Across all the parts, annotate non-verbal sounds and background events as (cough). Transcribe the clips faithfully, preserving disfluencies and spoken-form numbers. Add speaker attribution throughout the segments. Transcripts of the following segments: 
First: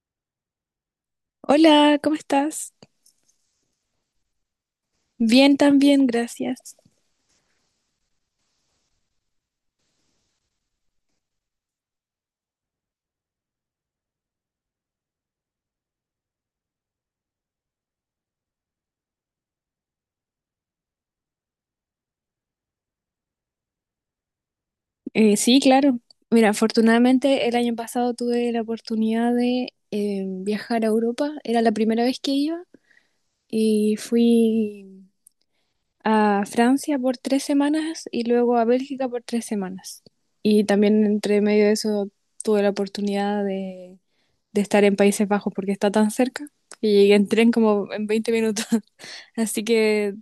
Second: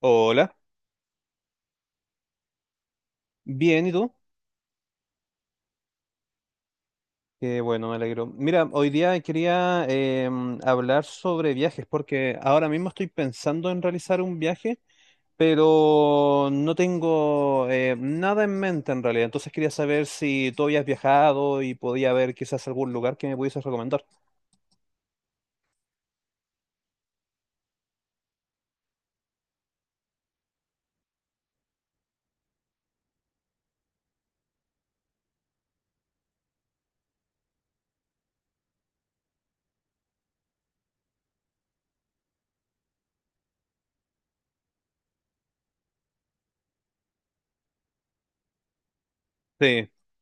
Speaker 1: Hola,
Speaker 2: Hola, ¿cómo estás?
Speaker 1: bien, ¿y tú?
Speaker 2: Bien, también, gracias.
Speaker 1: Qué bueno, me alegro. Mira, hoy día quería em, hablar sobre viajes porque ahora mismo estoy pensando en realizar un viaje, pero no tengo eh, nada en mente en realidad. Entonces quería saber si tú habías viajado y podía haber quizás algún lugar que me pudieses recomendar.
Speaker 2: Eh, sí, claro. Mira, afortunadamente el año pasado tuve la oportunidad de eh, viajar a Europa. Era la primera vez que iba y fui a Francia por tres semanas y luego a Bélgica por tres semanas. Y también entre medio de eso tuve la oportunidad de, de estar en Países Bajos porque está tan cerca que llegué en tren como en veinte minutos. (laughs) Así
Speaker 1: Sí,
Speaker 2: que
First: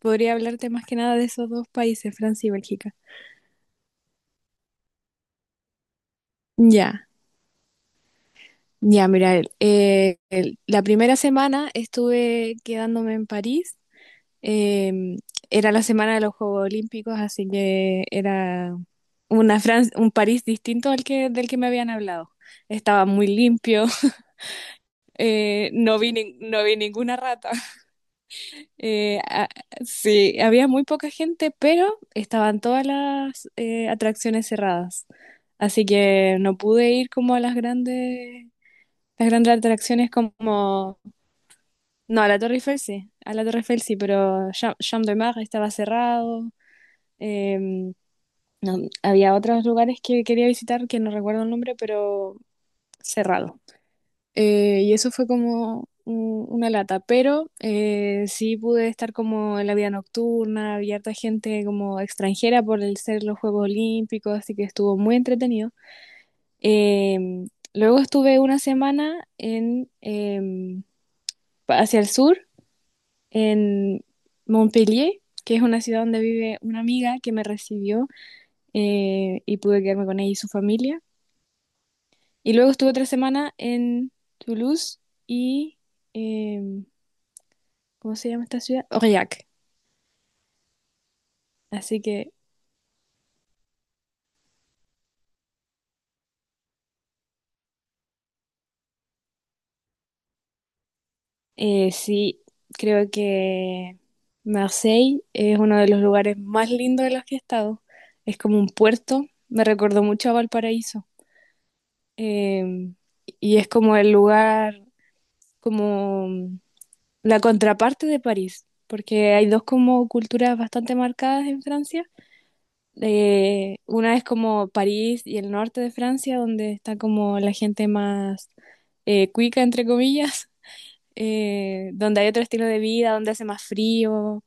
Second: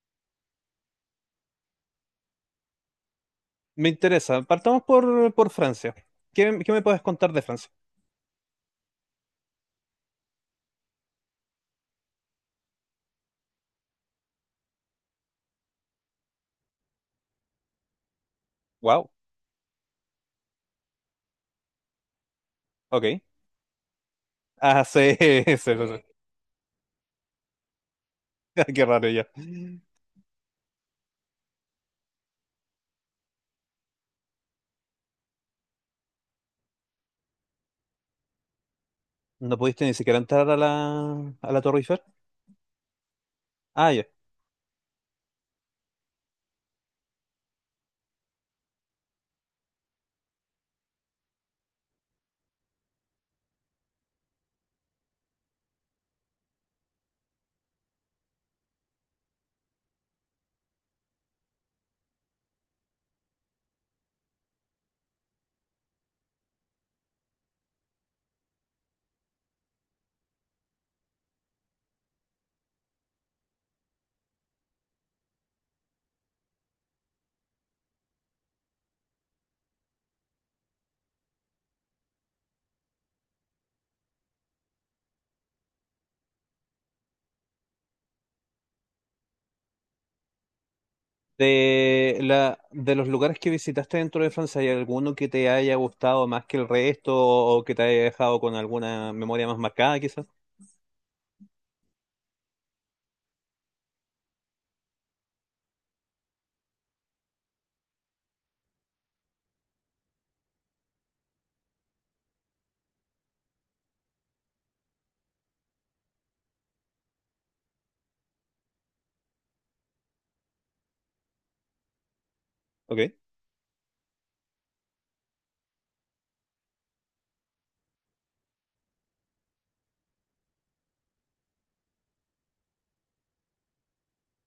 Speaker 2: podría hablarte más que nada de esos dos países, Francia y Bélgica.
Speaker 1: me interesa. Partamos por, por Francia. ¿Qué, qué me puedes
Speaker 2: Ya,
Speaker 1: contar de Francia?
Speaker 2: ya, mira, el- eh, el- la primera semana estuve quedándome en París. em, Era la semana de los Juegos Olímpicos, así que era
Speaker 1: Wow,
Speaker 2: una Fran- un París distinto al que, del que me habían hablado. Estaba
Speaker 1: ok.
Speaker 2: muy limpio. (laughs)
Speaker 1: Ah, sí, (laughs) sí,
Speaker 2: Eh,
Speaker 1: sí,
Speaker 2: no vi,
Speaker 1: sí.
Speaker 2: nin- no vi ninguna rata.
Speaker 1: (laughs) Qué raro
Speaker 2: Eh,
Speaker 1: ya.
Speaker 2: a- sí, había muy poca gente, pero estaban todas las eh, atracciones cerradas. Así que no pude ir como a las grandes, las
Speaker 1: No
Speaker 2: grandes
Speaker 1: pudiste ni
Speaker 2: atracciones
Speaker 1: siquiera entrar a
Speaker 2: como...
Speaker 1: la, a la Torre Eiffel.
Speaker 2: No, a la Torre Eiffel sí, a la Torre Eiffel
Speaker 1: Ah,
Speaker 2: sí,
Speaker 1: ya.
Speaker 2: pero Cha- Champ de Mars estaba cerrado. em, no, había otros lugares que quería visitar que no recuerdo el nombre, pero cerrado. Eh, y eso fue como un- una lata, pero eh, sí pude estar como en la vida nocturna, había harta gente como extranjera por el ser los Juegos Olímpicos, así que estuvo muy entretenido. Em, Luego estuve una semana en, em, pa- hacia el sur, en Montpellier, que es una ciudad donde vive una amiga que me recibió, eh, y pude quedarme con ella y su familia. Y luego estuve otra semana en Toulouse y... em, ¿cómo se llama esta ciudad? Aurillac. Así
Speaker 1: De,
Speaker 2: que
Speaker 1: la, de los lugares que visitaste dentro de Francia, ¿hay alguno que te haya gustado más que el resto o que te haya dejado con alguna memoria más marcada, quizás?
Speaker 2: eh, sí, creo que Marseille es uno de los lugares más lindos de los que he estado. Es como un puerto, me recordó mucho a Valparaíso. Eh, y es como el lugar, como la contraparte de París, porque hay dos como culturas bastante marcadas en Francia.
Speaker 1: Ok.
Speaker 2: Eh, una es como París y el norte de Francia, donde está como la gente más eh, cuica, entre comillas, eh, donde hay otro estilo de vida, donde hace más frío.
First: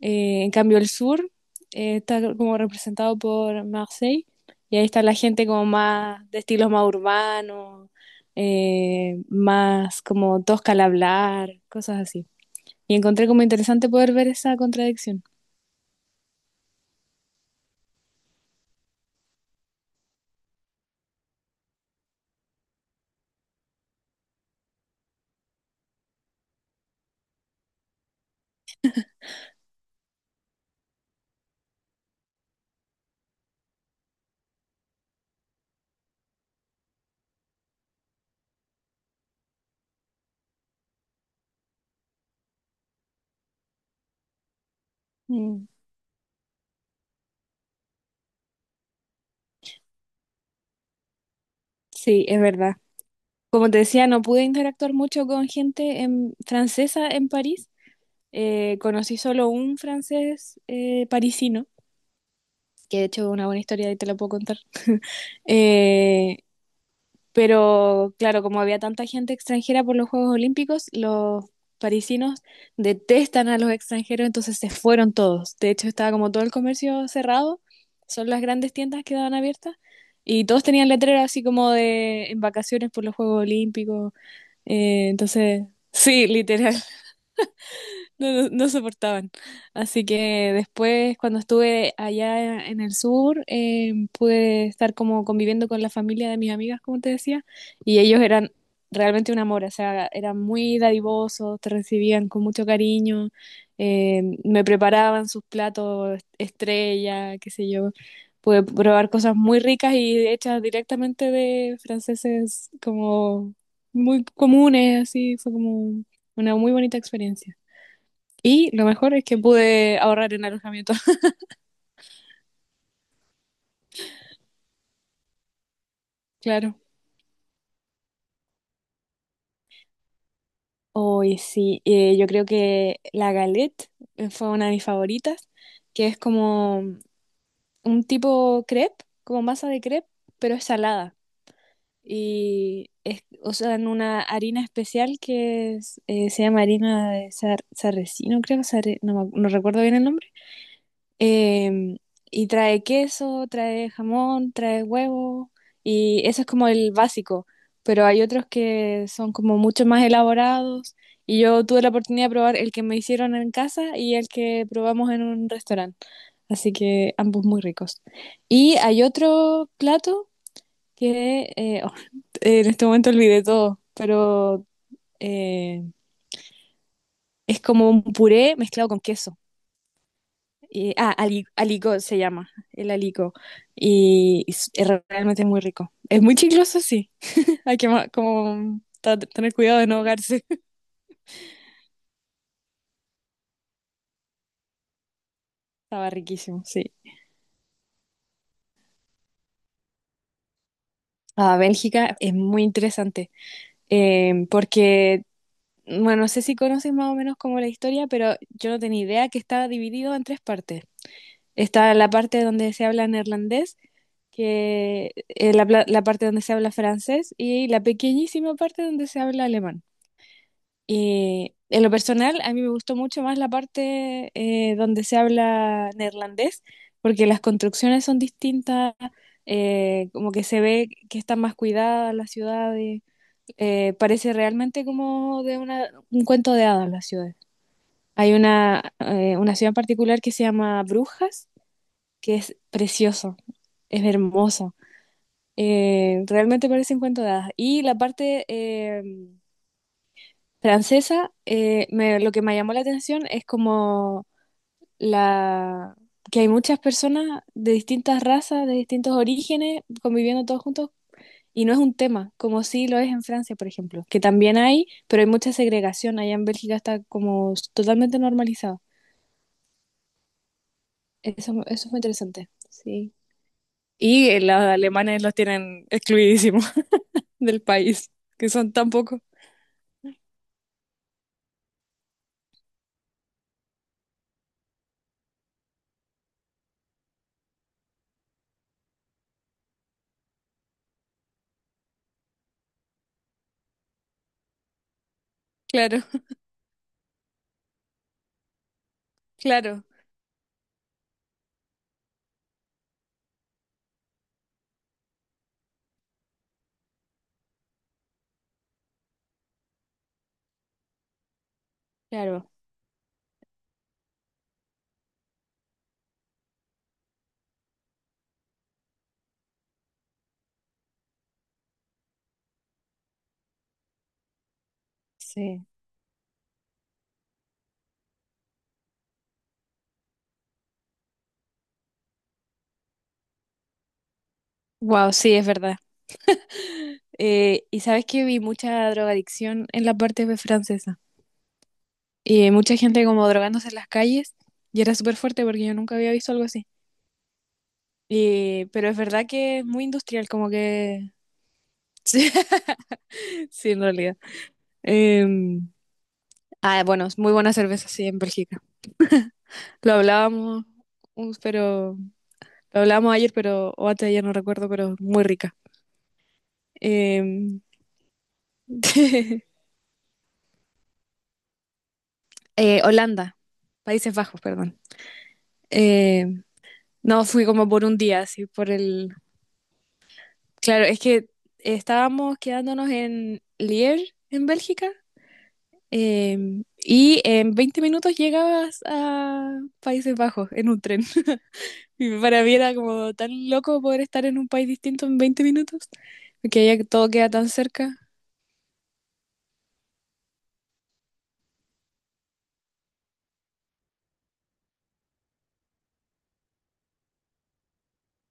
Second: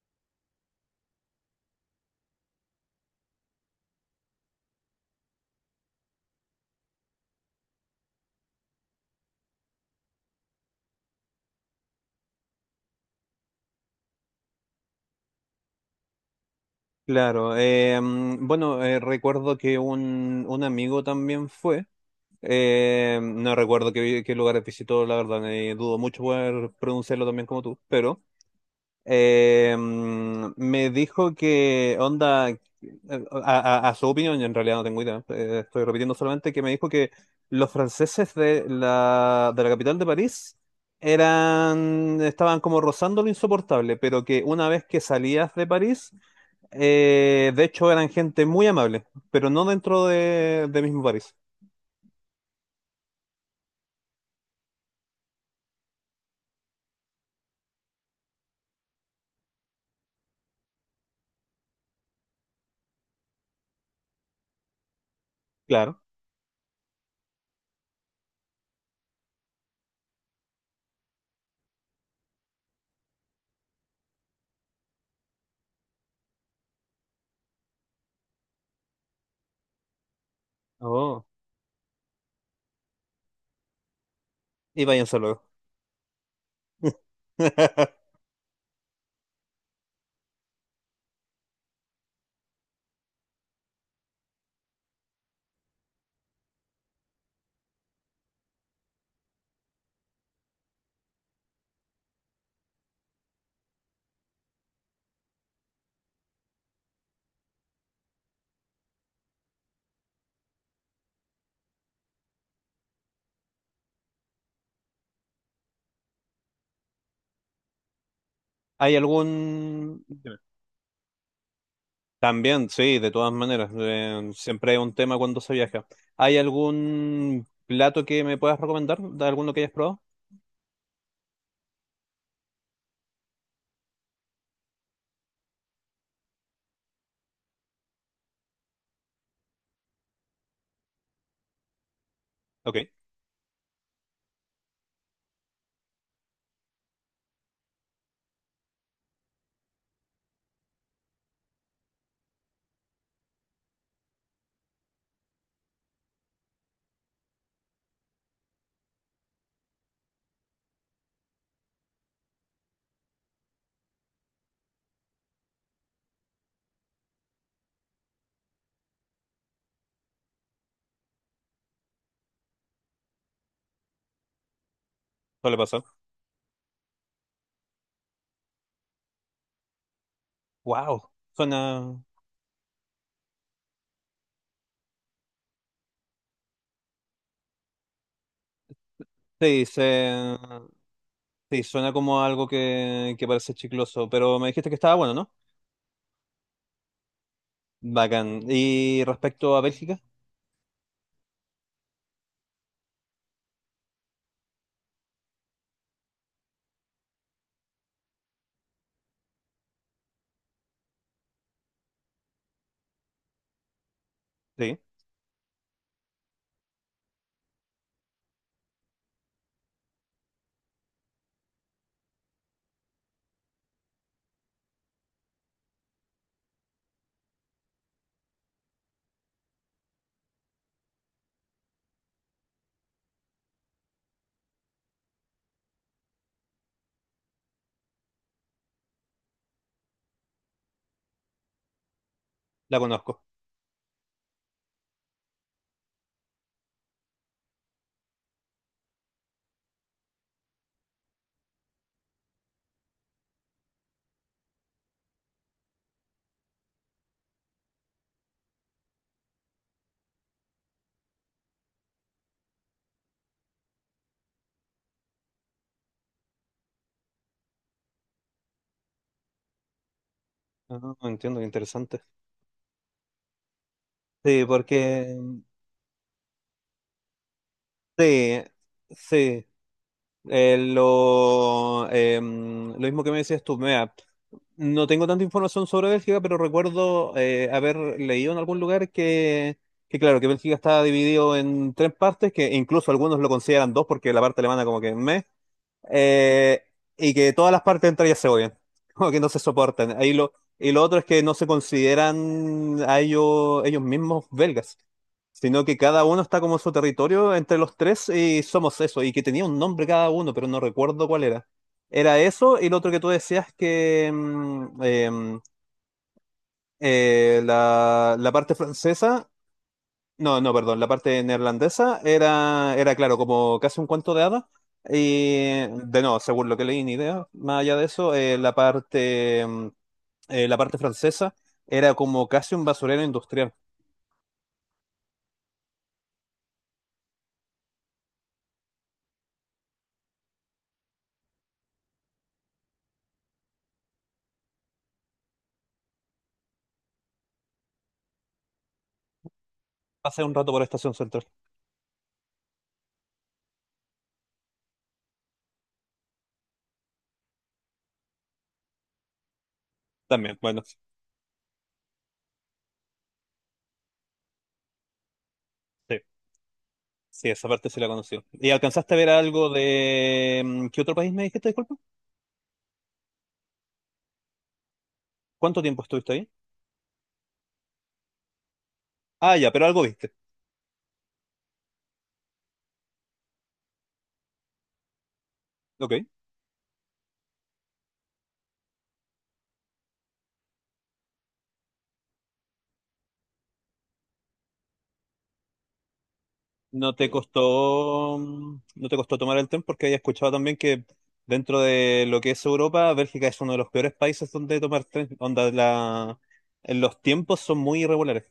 Speaker 2: Eh, en cambio, el sur eh, está como representado por Marseille y ahí está la gente como más de estilos más urbanos, eh, más como tosca al hablar, cosas así. Y encontré como interesante poder ver esa contradicción.
Speaker 1: Claro. eh, mm, bueno, eh, recuerdo que un, un amigo también fue. Eh, no recuerdo qué, qué lugares visitó, la verdad, eh, dudo mucho poder pronunciarlo también como tú, pero Eh, mm, me dijo que onda, eh, a, a- a su opinión, yo en realidad no tengo idea, eh, estoy repitiendo solamente que me dijo que los franceses de la, de la capital de París eran, estaban como rozando lo insoportable, pero que una vez que salías de
Speaker 2: Mm,
Speaker 1: París, eh, de hecho eran gente muy amable, pero no dentro de, de mismo París.
Speaker 2: sí, es verdad. Como te decía, no pude interactuar mucho con gente en- francesa en París. Eh, conocí solo un francés eh, parisino que de hecho es una buena historia y te la puedo contar. (laughs)
Speaker 1: Claro.
Speaker 2: Eh, pero claro, como había tanta gente extranjera por los Juegos Olímpicos, los parisinos detestan a los extranjeros, entonces se fueron todos. De hecho, estaba como todo el comercio cerrado, son las grandes tiendas que daban abiertas. Y todos tenían letreros
Speaker 1: Oh.
Speaker 2: así como de en vacaciones por los Juegos Olímpicos.
Speaker 1: Y
Speaker 2: Eh,
Speaker 1: váyanse luego.
Speaker 2: entonces, (laughs) sí, literal.
Speaker 1: (laughs)
Speaker 2: No, no, no soportaban. Así que después, cuando estuve allá en el sur, eh, pude estar como conviviendo con la familia de mis amigas, como te decía, y ellos eran realmente un amor, o sea, eran muy dadivosos, te recibían con mucho cariño, eh, me preparaban sus platos estrella, qué sé yo. Pude probar cosas muy ricas y hechas directamente de franceses como muy comunes, así, fue como una muy bonita experiencia. Y lo
Speaker 1: ¿Hay
Speaker 2: mejor es que pude
Speaker 1: algún...
Speaker 2: ahorrar en alojamiento. (laughs)
Speaker 1: También, sí, de todas maneras, eh, siempre es un tema cuando se viaja. ¿Hay
Speaker 2: Claro.
Speaker 1: algún plato que me puedas recomendar? ¿De alguno que hayas probado?
Speaker 2: Hoy sí, eh, yo creo que la galette eh, fue una de mis favoritas, que es como un tipo crepe, como masa de crepe, pero es salada.
Speaker 1: Ok,
Speaker 2: Y es, o sea, en una harina especial que es, eh, se llama harina de sar- sarracino, creo, sarre- no, me ac- no recuerdo bien el nombre. Em, y trae queso, trae jamón, trae huevo, y eso es como el básico, pero hay otros que son como mucho más elaborados, y yo tuve la oportunidad de probar el que me hicieron en casa y el que probamos en un restaurante, así que ambos muy ricos. Y hay otro plato que eh, oh, (laughs) en este momento olvidé todo, pero
Speaker 1: suele
Speaker 2: eh,
Speaker 1: pasar.
Speaker 2: es como un puré mezclado con queso. Y,
Speaker 1: Wow,
Speaker 2: ah, ali- aligo
Speaker 1: suena...
Speaker 2: se llama, el aligo. Y es, es realmente muy rico. Es muy chicloso, sí. (laughs) Hay que ma- como ta- tener
Speaker 1: Sí,
Speaker 2: cuidado de no
Speaker 1: se-
Speaker 2: ahogarse. (laughs)
Speaker 1: sí, suena como algo que, que parece chicloso, pero me dijiste que estaba bueno, ¿no?
Speaker 2: Estaba riquísimo, sí.
Speaker 1: Bacán. ¿Y respecto a Bélgica?
Speaker 2: Ah, Bélgica es muy interesante. Eh, porque, bueno, no sé si conoces más o menos como la historia, pero yo no tenía idea que estaba dividido en tres partes. Está la parte donde se habla neerlandés,
Speaker 1: Sí,
Speaker 2: que, eh, la pla- la parte donde se habla francés y la pequeñísima parte donde se habla alemán. Y en lo personal, a mí me gustó mucho más la parte eh, donde se habla neerlandés, porque las construcciones son distintas, eh, como que se ve que están más cuidadas las ciudades, eh, parece realmente como de una, un cuento de hadas las ciudades. Hay una, eh, una ciudad en particular que se llama Brujas, que es
Speaker 1: la conozco.
Speaker 2: precioso, es hermoso, eh, realmente parece un cuento de hadas. Y la parte... em, francesa, eh, me- lo que me llamó la atención es como la que hay muchas personas de distintas razas, de distintos orígenes, conviviendo todos juntos, y no es un tema, como sí lo es en Francia, por ejemplo, que también hay, pero hay mucha segregación. Allá en Bélgica está como s- totalmente normalizado.
Speaker 1: Ah, entiendo, qué
Speaker 2: Eso, eso fue
Speaker 1: interesante.
Speaker 2: interesante, sí. Y eh,
Speaker 1: Sí,
Speaker 2: los
Speaker 1: porque...
Speaker 2: alemanes los tienen excluidísimos (laughs) del país,
Speaker 1: Sí,
Speaker 2: que son tan pocos.
Speaker 1: sí. Eh, lo, em, lo mismo que me decías tú, mira, no tengo tanta información sobre Bélgica, pero recuerdo eh, haber leído en algún lugar que, que, claro, que Bélgica está dividido en tres partes, que incluso algunos lo consideran dos porque la parte alemana como que meh,
Speaker 2: Claro,
Speaker 1: eh, y que todas las partes entre ellas se odian, (laughs) como que no se
Speaker 2: claro,
Speaker 1: soportan. Ahí lo, y lo otro es que no se consideran a ellos, ellos mismos belgas, sino que cada uno está como en su territorio entre los tres y somos eso, y que tenía un nombre cada uno, pero no recuerdo cuál era. Era
Speaker 2: claro.
Speaker 1: eso y lo otro que tú decías que mm, em, eh, la, la parte francesa no, no, perdón, la parte neerlandesa era, era claro, como casi un cuento de hadas. Y
Speaker 2: Sí.
Speaker 1: de no, según lo que leí, ni idea. Más allá de eso, eh, la parte, mm, eh, la parte francesa era como casi un basurero industrial.
Speaker 2: Wow, sí, es verdad. Eh, y sabes que vi mucha drogadicción en la parte de francesa. Y mucha gente como drogándose en las calles. Y era súper fuerte porque yo nunca había visto algo así. Y pero es verdad que es muy
Speaker 1: Pasé
Speaker 2: industrial,
Speaker 1: un
Speaker 2: como
Speaker 1: rato por Estación
Speaker 2: que...
Speaker 1: Central.
Speaker 2: (laughs) Sí, sí, en realidad. Em, ah, bueno, es muy buena cerveza, sí, en Bélgica. Lo
Speaker 1: También, bueno,
Speaker 2: hablábamos, uh, pero... Lo hablábamos ayer, pero... O antes de ayer, no recuerdo, pero muy rica.
Speaker 1: sí, sí, esa
Speaker 2: Em,
Speaker 1: parte sí la conocí. ¿Y alcanzaste a ver algo
Speaker 2: (laughs)
Speaker 1: de... mm, ¿Qué otro país me dijiste, disculpa?
Speaker 2: eh, Holanda. Países Bajos, perdón.
Speaker 1: ¿Cuánto tiempo estuviste
Speaker 2: Eh,
Speaker 1: ahí?
Speaker 2: no, fui como por un día, así, por el,
Speaker 1: Ah, ya, pero algo viste.
Speaker 2: claro, es que estábamos quedándonos en Lier, en Bélgica,
Speaker 1: Ok.
Speaker 2: em, y en veinte minutos llegabas a Países Bajos en un tren. (laughs) Y para mí era como tan loco poder estar en un país distinto en veinte minutos, porque allá
Speaker 1: No
Speaker 2: todo
Speaker 1: te
Speaker 2: queda tan cerca.
Speaker 1: costó, mm, no te costó tomar el tren porque había escuchado también que dentro de lo que es Europa, Bélgica es uno de los peores países donde tomar tren, onda la, los tiempos son muy irregulares,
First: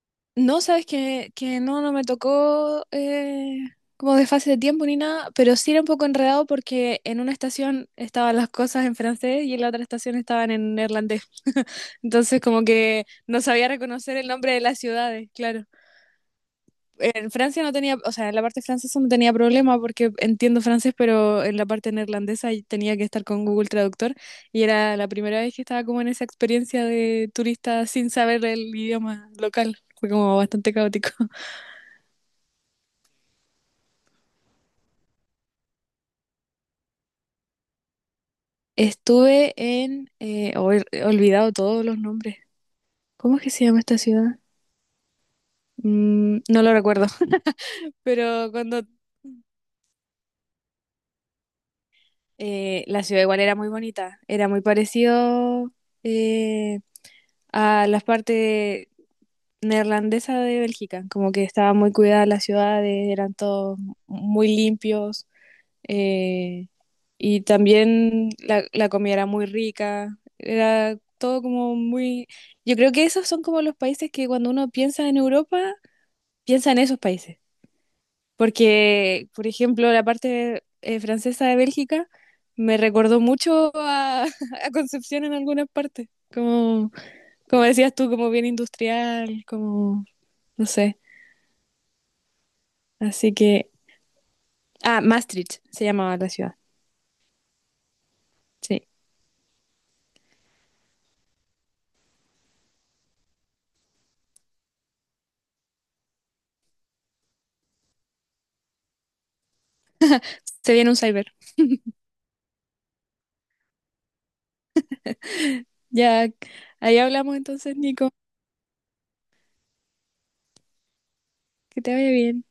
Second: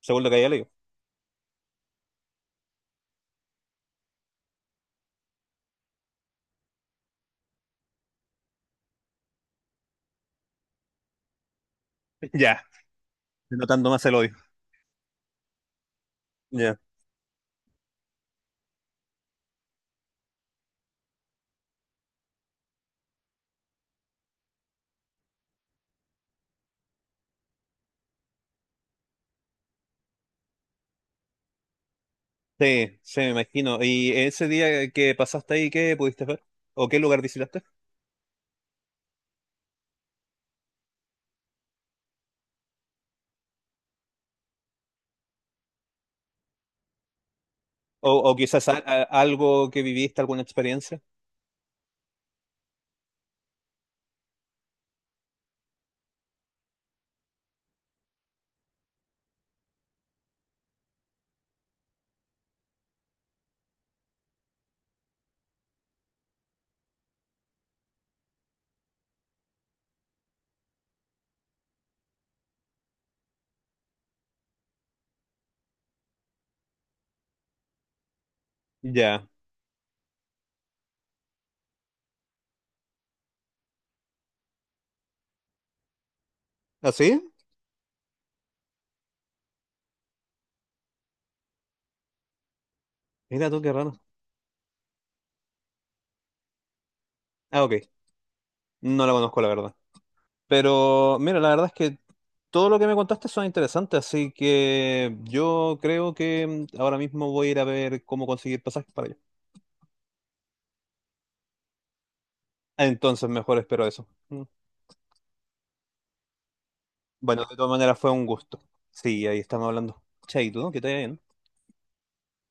Speaker 1: según lo que había
Speaker 2: No,
Speaker 1: leído.
Speaker 2: sabes que, que no, no me tocó eh, como de fase de tiempo ni nada, pero sí era un poco enredado porque en una estación estaban las cosas en francés y en la otra estación estaban en neerlandés. (laughs) Entonces
Speaker 1: Ya.
Speaker 2: como que no sabía
Speaker 1: Notando más el
Speaker 2: reconocer el
Speaker 1: odio.
Speaker 2: nombre de las ciudades, claro.
Speaker 1: Ya.
Speaker 2: En Francia no tenía, o sea, en la parte francesa no tenía problema porque entiendo francés, pero en la parte neerlandesa ahí tenía que estar con Google Traductor y era la primera vez que estaba como en esa experiencia de turista sin saber el idioma local. Fue como bastante caótico.
Speaker 1: Sí, sí, me imagino. ¿Y ese día que pasaste ahí, qué pudiste ver? ¿O qué lugar visitaste?
Speaker 2: Estuve en... eh, oh, he olvidado todos los nombres. ¿Cómo es que se llama esta ciudad? Mm, no lo recuerdo. (laughs)
Speaker 1: ¿O, o
Speaker 2: Pero
Speaker 1: quizás
Speaker 2: cuando...
Speaker 1: a- a- algo que viviste, alguna experiencia?
Speaker 2: eh, la ciudad igual era muy bonita. Era muy parecido, eh, a las partes neerlandesas de Bélgica. Como que estaba muy cuidada la ciudad, eran todos muy limpios. eh, y también la, la comida era muy rica, era todo como muy... Yo creo que esos son como los países que cuando uno piensa en Europa, piensa en esos países.
Speaker 1: Ya.
Speaker 2: Porque, por ejemplo, la parte eh, francesa de Bélgica me recordó mucho a, (laughs) a Concepción en algunas partes. Como,
Speaker 1: ¿Así?
Speaker 2: como decías tú, como bien industrial, como, no sé. Así
Speaker 1: Mira tú,
Speaker 2: que...
Speaker 1: qué raro.
Speaker 2: Ah, Maastricht se llamaba la ciudad.
Speaker 1: Ah, ok.
Speaker 2: Sí.
Speaker 1: No la conozco, la verdad. Pero mira, la verdad es que todo lo que me contaste son interesantes, así que yo creo que mm, ahora mismo voy a ir a ver cómo conseguir pasajes para allá.
Speaker 2: Se viene un cyber.
Speaker 1: Entonces, mejor espero eso. Mm.
Speaker 2: Ya, ahí hablamos
Speaker 1: Bueno, de todas
Speaker 2: entonces,
Speaker 1: maneras fue
Speaker 2: Nico.
Speaker 1: un gusto. Sí, ahí estamos hablando. Chaito, ¿no? que te vaya bien.
Speaker 2: Que te vaya bien.